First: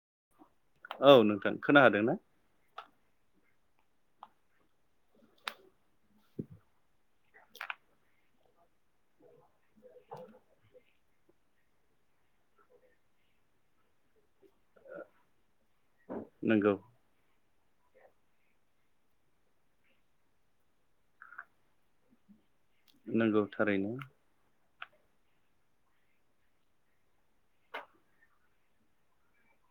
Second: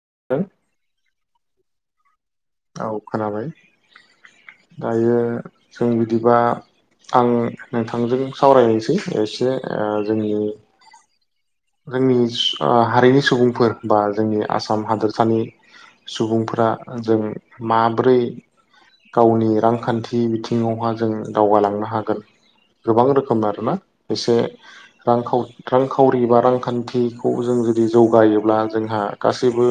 [unintelligible] औ नोंथां खोनाहादों ना? औ खोनाबाय। दायो जों बिदिबा आं नोंथांजों सावरायनोसै एसे ओ जोंनि जोंनिस हारिनि सुबुंफोर बा जोंनि आसाम हादोरसानि सुबुंफोरा नंगौ जों माब्रै गावनि रांखान्थि बिथिङावहा जों दावगालांनो हागोन? गोबां नंगौ रोखोम आरोना? थारैनो एसे रां रांखावरि रांखावरि एबा रांखान्थिखौ जों जुदि जौगायोब्ला जोंहा गासैबो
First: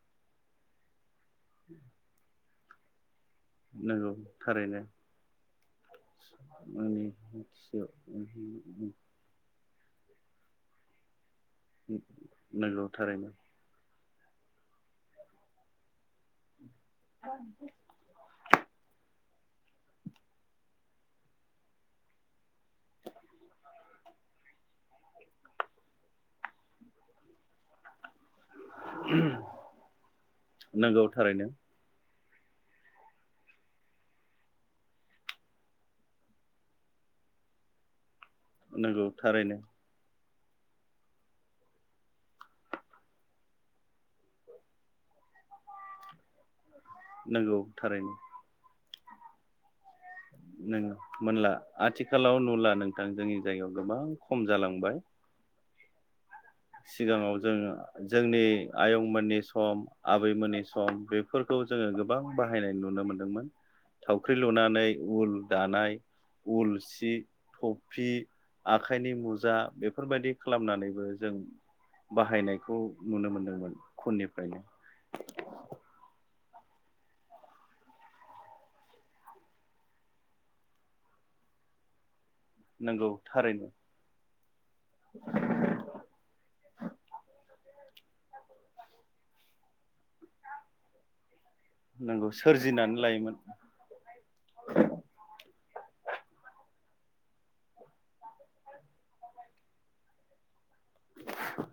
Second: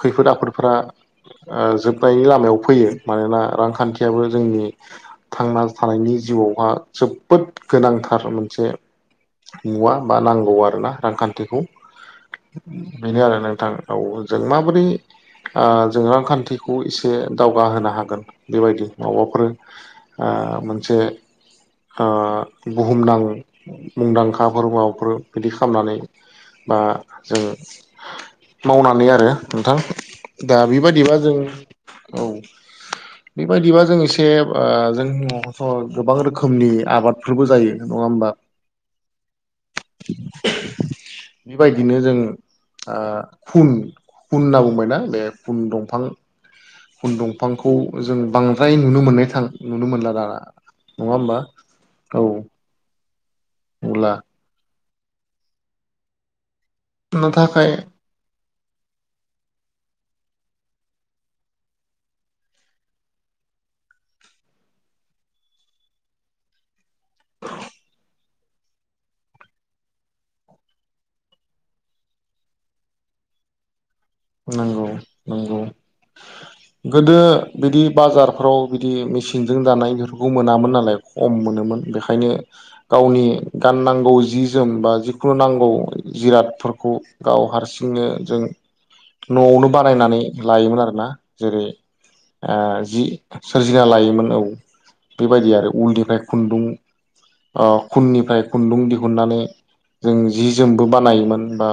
खैफोद आफोदफोरा ओ जोब नायनि लामायाव फैयो। मानोना नंगौ रांखान्थियाबो जोंनि थारैनो थांना थानायनि जिउआवहा आंनि जोबोद गोनां थार मोनसे। मिथिसेयाव नुवा बा नांगौ आरो ना रांखान्थि बेखौ नंगौ बेनो थारैनो आरो नोंथां। औ जों माबोरै ओ जों रांखान्थि खौ एसे दावगाहोनो हागोन। बेबायदि माफोर आ मोनसे ओ बुहुमदां मुंदांखाफोर माबाफोर बिदि खालामनानै बा जोङो। मावनानै आरो नोंथां। दा नंगौ बेबायदिबा जों थारैनो औ बेबायदिबा जों एसे आ जों नआवथ' गोबां रोखोमनि आबादफोरबो जायो। नङा होमबा? नंगौ थारैनो। बेबायदिनो जोङो, ओ खुन खुन होनना बुंबायना बे खुन दंफां खुन नंगौ दंफांखौ थारैनो जों बांद्राय नुनो मोननाय थां नुनो मोनला दा। नों मोनला आथिखालाव नुला नों। ा [unintelligible] जोंनि जायगायाव गोबां अब्ला खम जालांबाय। नो सिगाङाव थाखाय जोङो जोंनि आयंमोननि सम आबैमोननि सम बेफोरखौ जोङो गोबां बाहायनाय नुनो मोन्दोंमोन, थावख्रि लुनानै उल दानाय उल सि हि थफि आखाइनि मुजा बेफोरबायदि खालामनानैबो जों बाहायनायखौ नुनो मोनदोंमोन। खुननिफ्रायनो नोंगौ नंगौ। गोदो बिदि बाजारफ्राव बिदि मेचिनजों दानाय बेफोरखौ मोनामोन नालाय खम मोनोमोन बेखायनो नंगौ गावनि थारैनो गाननांगौ जि जोम बा जिखुनु नांगौ जिरादफोरखौ गाव हारसिं बिदिनो जों न'आवनो बानायनानै लायोमोन आरोना। जेरै नंगौ ओ सोरजिनानै जि लायोमोन सोरजिना लायोमोन औ बेबायदि आरो उलनिफ्राय खुन्दुं अ खुननिफ्राय खुन्दुं दिहुननानै जों जि जोमबो बानायोमोन बा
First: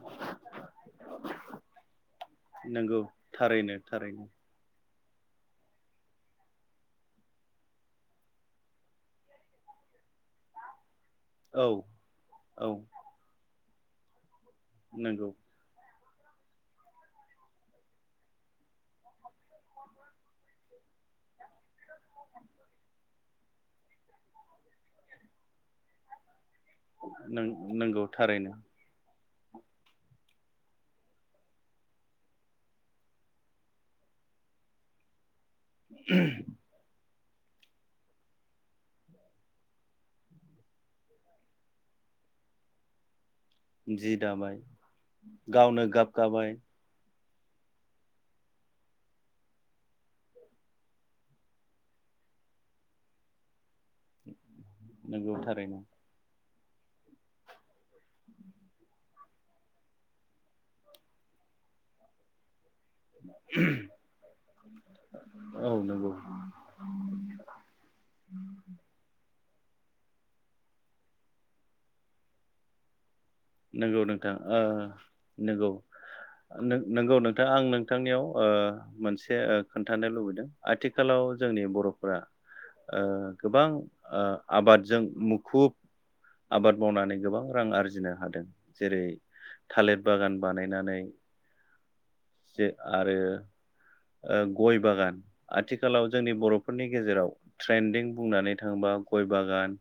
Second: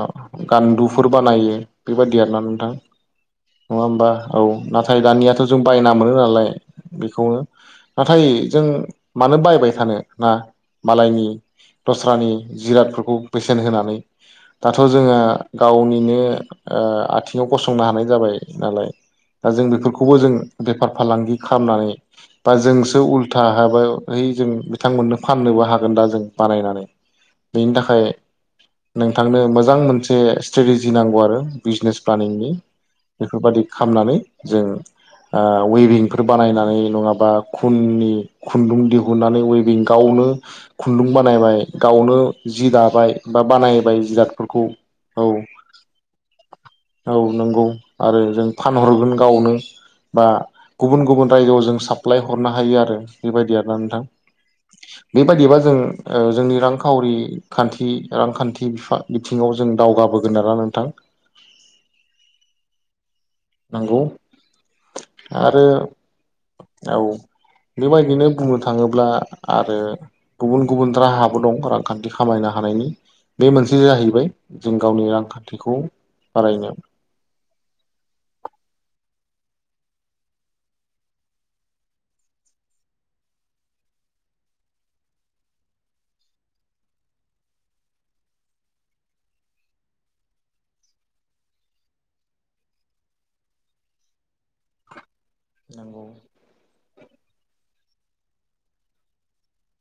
गान्दुफोर बानायो बेबायदि [unintelligible] नोंथां नंगौ थारैनो नङा होमबा थारैनो औ ना थाय दानियाथ' जों बायना मोनो नालाय बेखौनो नाथाय जों मानो बायबाय थानो ना? मालायनि औ दस्रानि औ जिरादफोरखौ बैस [unintelligible] होनानै दाथ' जोङो नंगौ गावनि [unintelligible] ओ आथिङाव गसंनो हानाय जाबाय नालाय दा जों बेफोरखौबो जों बेफार फालांगि खालामनानै बा जोंसो उल्था हा बै जों बिथांमोननो फाननोबो हागोन दा जों बानायनानै बेनि नंगौ थाखाय थारैनो नों थांनो मोजां मोनसे स्ट्रेटेजि नांगौ आरो। बिजनेस प्लानिंनि बेफोरबादि खालामनानै जों ओ वेभिंफोर बानायनानै नङाबा खुननि खुन्दुं दिहुननानै वेभिं गावनो खुन्दुं बानायबाय गावनो जि दाबाय बा बानायबाय जि दाबाय जिरादफोरखौ औ गावनो गाब गाबाय औ नंगौ आरो जों फानहरगोन गावनो बा गुबुन गुबुन रायजोआव जों साप्लाय हरनो हायो आरो बेबायदि आरो ना नोंथां। नंगौ बेबायदिबा जों थारैनो ओ जोंनि रांखावरि खान्थि रांखान्थि बिफा बिथिङाव जों दावगाबोगोन आरोना नोंथां। नंगौ आरो औ नंगौ औ बेबायदिनो बुंनो थाङोब्ला आरो गुबुन गुबुन राहाबो दं रांखान्थि खामायनो हानायनि। बे मोनसे नोंगौ जाहैबाय नोंथां ओ जों गावनि नंगौ रांखान्थिखौ बारायनो नों-नंगौ नोंथां आं नोंथांनियाव ओ मोनसे ओ खोन्थानो लुबैदों आथिखालाव जोंनि बर'फोरा ओ गोबां ओ आबादजों मुखुब आबाद मावनानै गोबां रां आरजिनो हादों जेरै थालिर बागान बानायनानै जे आरो ओ गय बागान नंगौ आथिखालाव जोंनि बर'फोरनि गेजेराव ट्रेन्दिं बुंनानै थाङोबा गय बागान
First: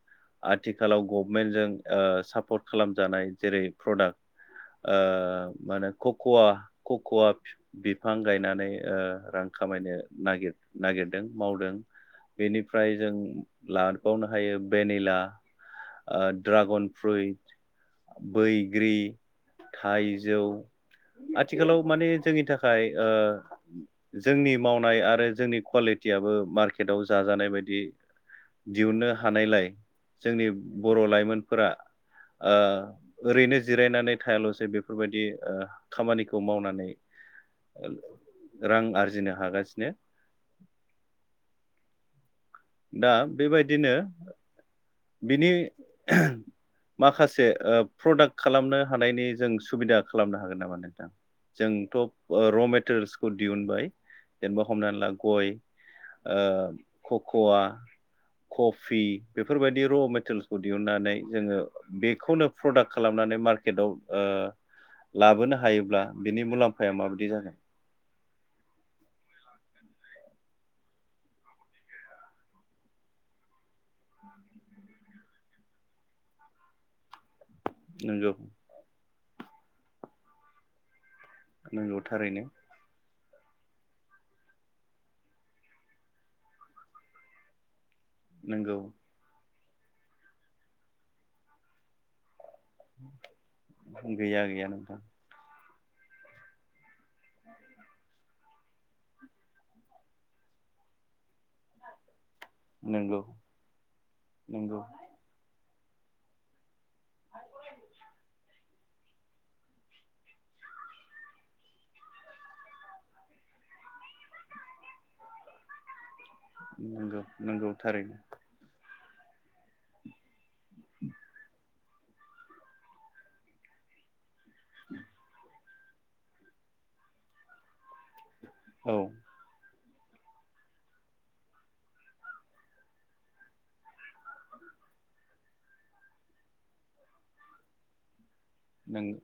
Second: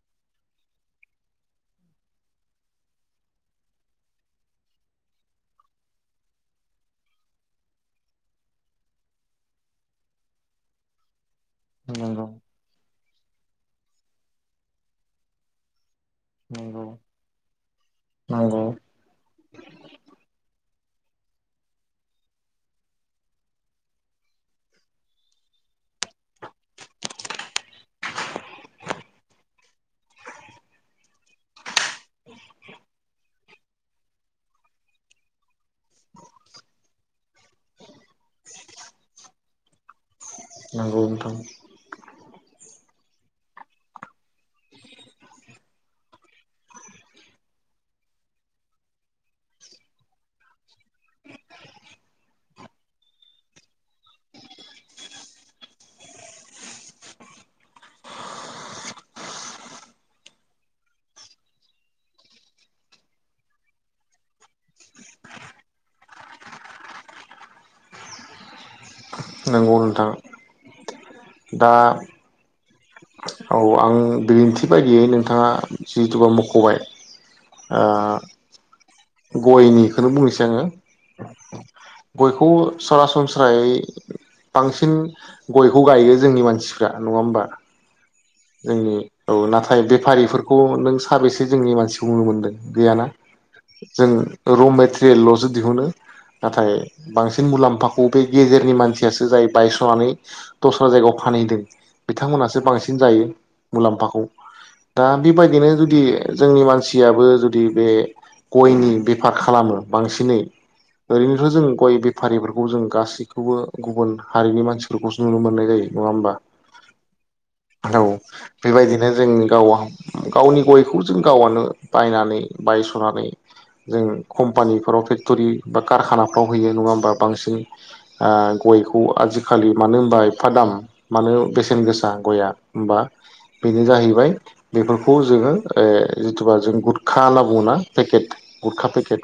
आथिखालाव गभमेन्टजों ओ सापर्ट खालामजानाय जेरै प्रडाक्ट ओ मा होनो कक'वा कक'वा फिफ बिफां गायनानै ओ रां खामायनो नागिर नागिरदों मावदों नंगौ बेनिफ्राय जों लादबावनो हायो भेनिला ओ नंगौ ड्रागन फ्रुइट नंगौ बैग्रि थाइजौ आथिखालाव माने जोंनि थाखाय ओ जोंनि मावनाय आरो जोंनि कुवालिटियाबो मार्केटाव जाजानाय बायदि दिहुननो हानायलाय जोंनि बर' लाइमोनफोरा ओ ओरैनो जिरायनानै थायाल'सो बेफोरबायदि ओ खामानिखौ मावनानै रां आरजिनो हागासिनो। नोंगौ नोंथां। दा बेबायदिनो बिनि माखासे ओ प्रडाक्ट खालामनो हानायनि जों सुबिदा खालामनो हागोन नामा नोंथां जोंथ र मेटेरियेल्सखौ दिहुनबाय जेनेबा हमना ला गय ओ ककवा कफि बेफ फोरबायदि र मेटेलसखौ दिहुननानै जोंङो बेखौनो प्रडाक्ट खालामनानै मार्केटाव ओ लाबोनो हायोब्ला बिनि मुलाम्फाया माबायदि जागोन नंगौ नोंथां दा औ आं गेरिन्थि बायदियै नोंथाङा जिहेतु मखबाय ओ नंगौ गयनिखौनो बुंनोसै आंङो नंगौ थारैनो गयखौ सरासनस स्रायै बांसिन गयखौ गायो जोंनि मानसिफ्रा नंङा होमबा नंगौ जोंनि औ नाथ थाय बेफारिफोरखौ नों साबेसे जोंनि मानसिखौ नुनो मोनगोन गैयाना जों गैया गैया र नोंथां मेटेरियेललसो दिहुनो नाथाय बांसिन मुलाम्फाखौ बे गेजेरनि मानसियासो जायो बायस्रनानै दस्रा जायगायाव फानहैदों बिथांमोनहासो बांसिन नंगौ जायो मुलाम्फाखौ नंगौ दा बेबायद दिनो जुदि जोंनि मानस सियाबो जुदि बे गयनि बेफार खालामो बांसिनै ओरैनोथ जोंङो गय बेफारिफोरखौ जों गासैखौबो गुबुन हारिनि मानसिफोरखौसो नुनो मोननाय जायो नंङा होमबा नंगौ-नंगौ थारैनो औ बेबायदिनो जों गावा गावनि गयखौ जों गावआनो बायनानै बायसनानै जों कम्पानिफोराव फेक्टरि बा कारखानाफ्राव हैयो नंङा होमबा बांसिन आ औ गयखौ आजिखालि मानो होनबा एफा दाम मानो बेसेन गोसा गयआ होमबा बेनो जाहैबाय बेफोरखौ जोंङो ओ जिथुबा जों गुतखा होनना बुंङोना पेकेट गुरखा नंगौ पेकेट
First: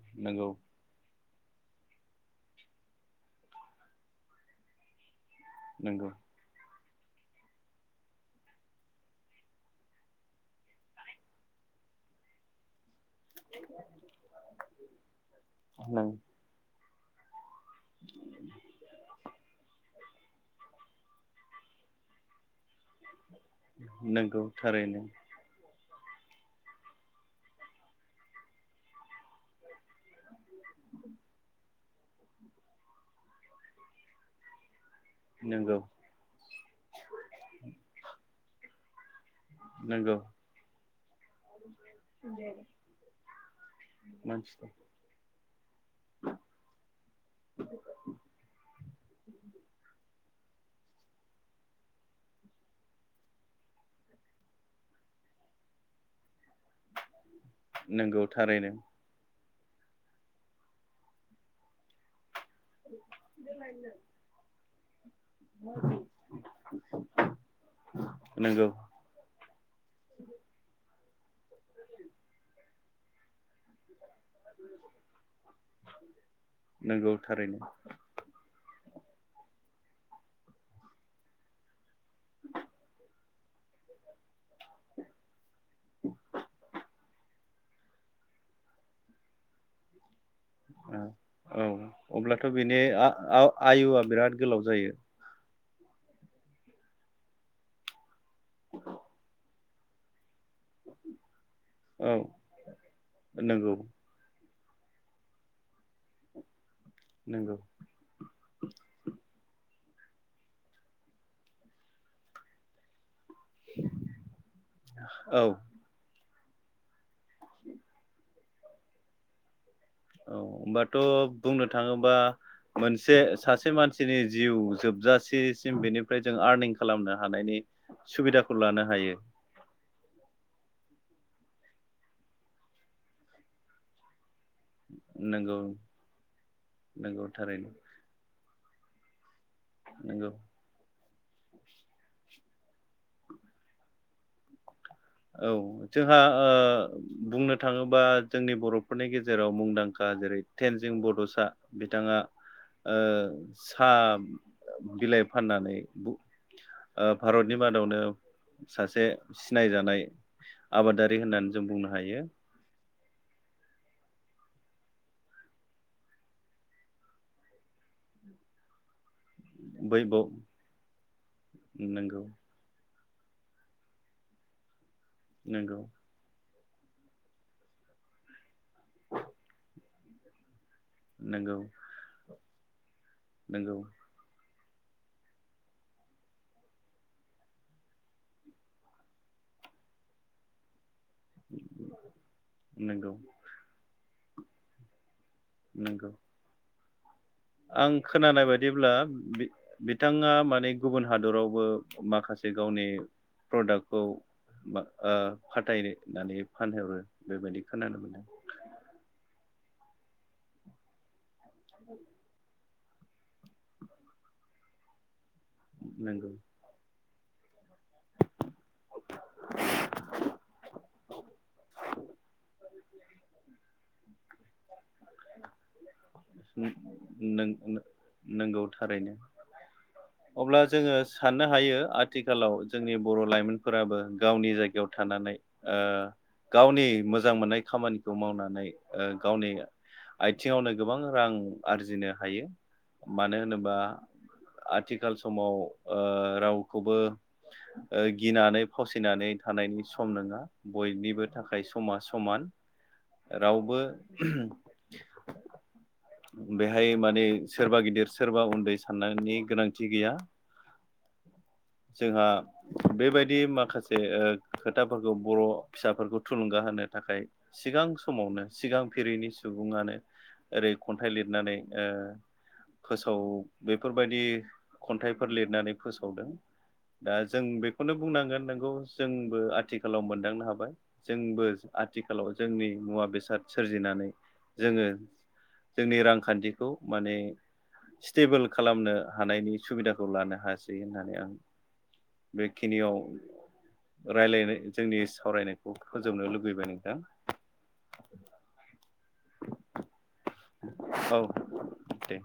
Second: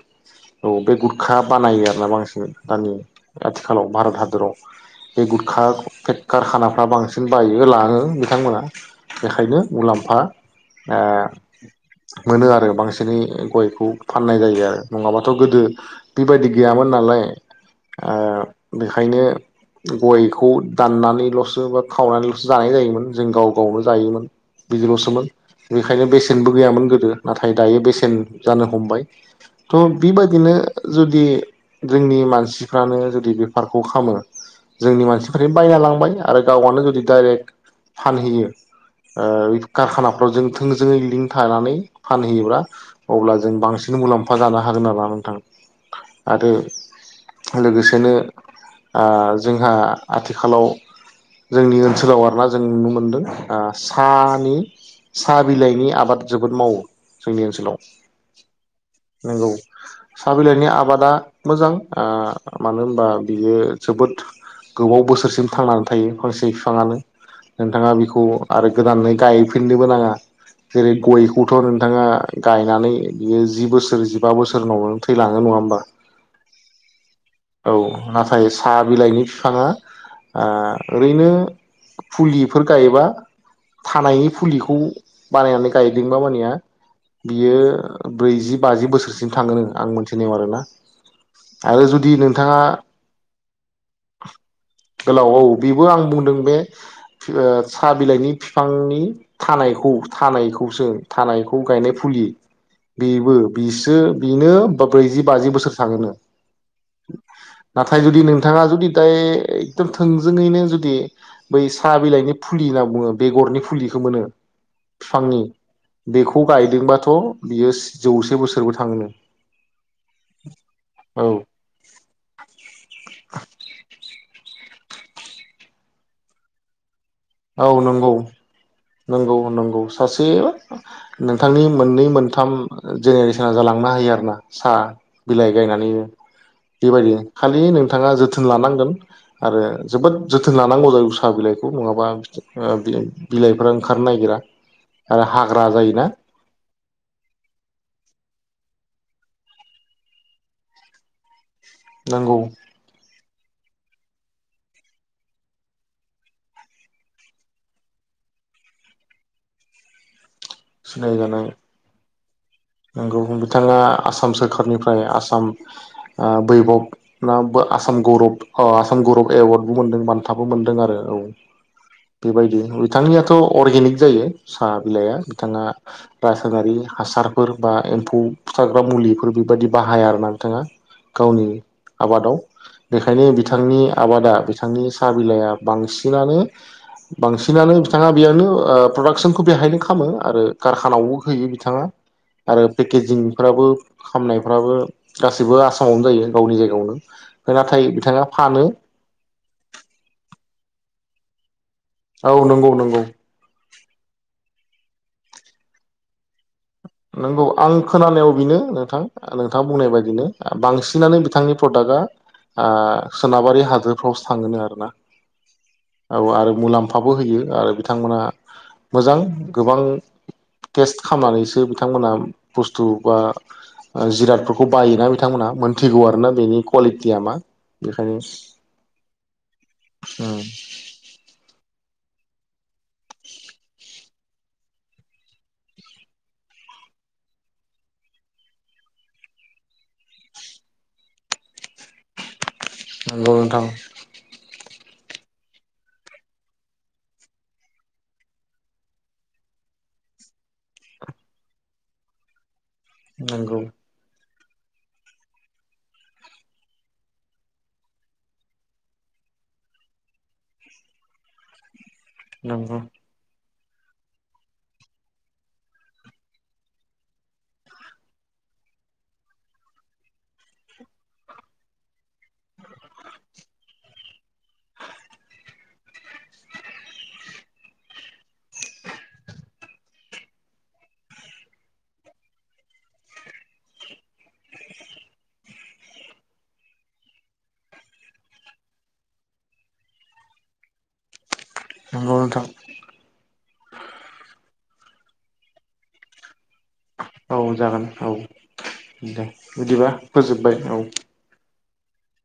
औ बे गुर खा बानायो आरोना बांसिन दानि आथिखालाव भारत हादराव बे गुटखा नंगौ फेक्खार खाना फा बांसिन बायो लांङो बिथांमोना बेखायनो मुलाम्फा ओ मोनो आरो बांसि फेनाय गयखौ फाननाय जायो आरो नङाबाथ गोदो नंगौ बिबायदि गैयामोन नालाय आ बेखायनो गयखौ दाननानैलसो बा खावनानैलसो जानाय जायोमोन जों गाव जायोमोन नंगौ थारैनो बिदिल'सोमोन। बेखायनो बेसेनबो गैयामोन गोदो नाथाय दायो बेसेन जानो हमबाय थ' बिबादिनो जुदि जोंनि मानसिफ्रानो जुदि बेफारखौ खाममो जोंनि मानसिफोरोन नंगौ बायना लांबाय आरो गाव गावनो जुदि डाइरेक्ट फानहैयो ओ ओइ नंगौ कारखानाफ्राव जों थोंजोङै लिंक थानानै फानहैयोब्ला अब्ला जों बांसिन मुलाम्फा जानो मानसि हागोन आरोना नोंथां। आरो लोगोसेनो आ जोंहा आथिखालाव जोंनि ओनसोलाव आरोना जों नुनो मोनदों आ सानि सा बिलाइनि आबाद जोबोद मावो जोंनि ओनसोलाव नंगौ थारैनो नोंगौ। साहा बिलाइनि आबादा मोजां आ मानो होनबा बियो जोबोद गोबाव बोसो रसिम थांना थायो फांसे बिफाङानो नोंथाङा बिखौ आरो नंगौ गोदानै गायफिननोबो नाङा जेरै गयखौथ' नोंथाङा गायनानै बियो जि बोसोर जि बा बोसोर उनावनो थैलाङो नङा होमबा नंगौ थारैनो औ नाथाय सा बिलाइनि बिफाङा ओ ओरैनो आ फुलिफोर गायोबा थानायनि फुलिखौ बानायनानै गायदोंबा मानिया बियो ब्रैजि बाजि बोसोरसिम थाङोनो आं मोनथिनायाव आरो आरोना औ जुदि अब्लाथ' नोंथाङा बिनि आ आव आयुआ बिराद गोलाव जायो। बिबो आं बुंदों बे ओ साहा बिलाइनि बिफांनि थानायखौ थानायखौसो थानाय खौ गायनाय औ फुलि बिबो नंगौ बिसो बिनो ब्रैजि बाजि बोसोर थाङोनो। नंगौ नाथाय जुदि नोंथाङा जुदि दाय थोंजोङैनो जुदि बै साहा बिलाइनि फुलि होनना बुङो बेगरनि फुलिखौ मोनो औ बिफांनि बेखौ गायदोंबाथ बियो जौसे बोसोर बोसोरबो थाङोनो। औ होमबाथ औ बुंनो थाङोबा मोनसे सासे मानसिनि जिउ जोबजासेसिम बेनिफ्राय जों आर्निं खालामनो हानायनि औ नंगौ सुबिदाखौ लाना नंगौ नंगौ सासे नोंथांनि मोननै मोनथाम जेनेरेसना जालांनो हायो आरो ना साहा बिलाइ नंगौ गायनानै बेबायदि नंगौ खालि थारैनो नोंथाङा जोथोन लानांगोन आरो जोबोद नंगौ जोथोन लानांगौ साहा बिलाइखौ नङाबा बिलाइ फोर ओंखारनो नागिरा आरो औ हाग्रा जायोना जोंहा बुंनो थाङोबा जोंनि बर' फोरनि गेजेराव मुंदांखा जेरै थेनजिं बड'सा बिथाङा नांगौ ओ साहा बिलाइ फाननानै भारतनि मादावनो सासे सिनायजानाय आबादारि सिनायजानाय होननानै जों बुंनो हायो। नंगौ बिथाङा आसाम सोरखारनिफ्राय आसाम बैभब ना आसाम गौरब आसाम गौरब एवार्डबो बै मोनदों ब बान्थाबो मोनदों आरो औ नंगौ बेबायदि बिथांनियाथ' अर्गेनिक जायो साहा बिलाया बिथाङा नंगौ नासारि हासार फोर बा एम्फौ फुथाग्रा मुलिफोर बेबायदि बाहाया आरोना बिथाङा गावनि नंगौ आबादाव बेखायनो नंगौ बिथांनि आबादा बिथां बिथांनि साहा बिलाइआ बांसिनानो बांसिनानो बिथाङा बेयावनो प्रडाक्सनखौ बेहायनो खालामो आरो कारखानावबो होयो बिथाङा। आरो नंगौ पेकेजिंफ्राबो खामनायफ्राबो गासैबो आसामावनो नंगौ जायो गावनि जायगायावनो नाथाय आं बिथाङा खोनानाय फानो बायदिब्ला बिथाङा माने गुबुन हादरावबो औ माखासे नंगौ गावनि नंगौ प्रडाक्टखौ ओ फाथायनो नानै नंगौ आं खोनानायाव बेनो नोंथां आं नोंथाङा बुंनाय बायदिनो बांसिनानो बिथांनि फ्रदाकगा ओ सोनाबारि हादोरफ्रावसो थाङोनो आरोना। औ नंगौ आरो मुलाम फाबो होयो आरो बिथांमोना मोजां गोबां टेस्ट खालामनानैसो बिथांमोना बुस्थु बा जिरादफोरखौ बायोना बिथांमोना मोनथिगौ आरो। नंगौ थारैनो उम अब्ला जोङो साननो हायो आथ थिखालाव जोंनि बर' लाइमोनफोराबो गावनि जायगायाव थानानै ओ गावनि मोजां मोननाय खामानिखौ मावनानै ओ गावनि आयथिङावनो गोबां रां आरजिनो हायो। नंगौ मानो नोंथां होनोबा आथिखाल समाव ओ रावखौबो ओ गिनानै फावसिनानै थानायनि सम नङा बयनिबो थाखाय समा समान। नंगौ रावबो [inaudible] बेहाय माने सोरबा गिदिर सोरबा उन्दै साननायनि गोनांथि गैया। जोंहा नंगौ बेबायदि माख माखासे ओ खोथाफोरखौ बर' फिसाफोरखौ थुलुंगा होनो थाखाय सिगां समावनो सिगां फिरिनि सुबुङानो ओरै खन्थाइ लिरनानै ओ फोसाव बेफोरबायदि खन्थाइफोर लिरनानै फोसावदों दा जों बेखौनो बुंनांगोन नोंगौ जोंबो आथिखालाव मोनदांनो हाबाय जोंबो आथिखालाव जोंनि मुवा बेसाद सोरजिनानै जोङो जोंनि रांखान्थिखौ माने स्टेबोल खालामनो हानायनि सुबिदाखौ लानो हायासै होननानै आं नंगौ नोंथां बेखिनियाव रायलायनाय जोंनि सावरायनायखौ फोजोबनो लुब औ जागोन औ। दे बिदिबा। फोजोब्बाय औ। दे।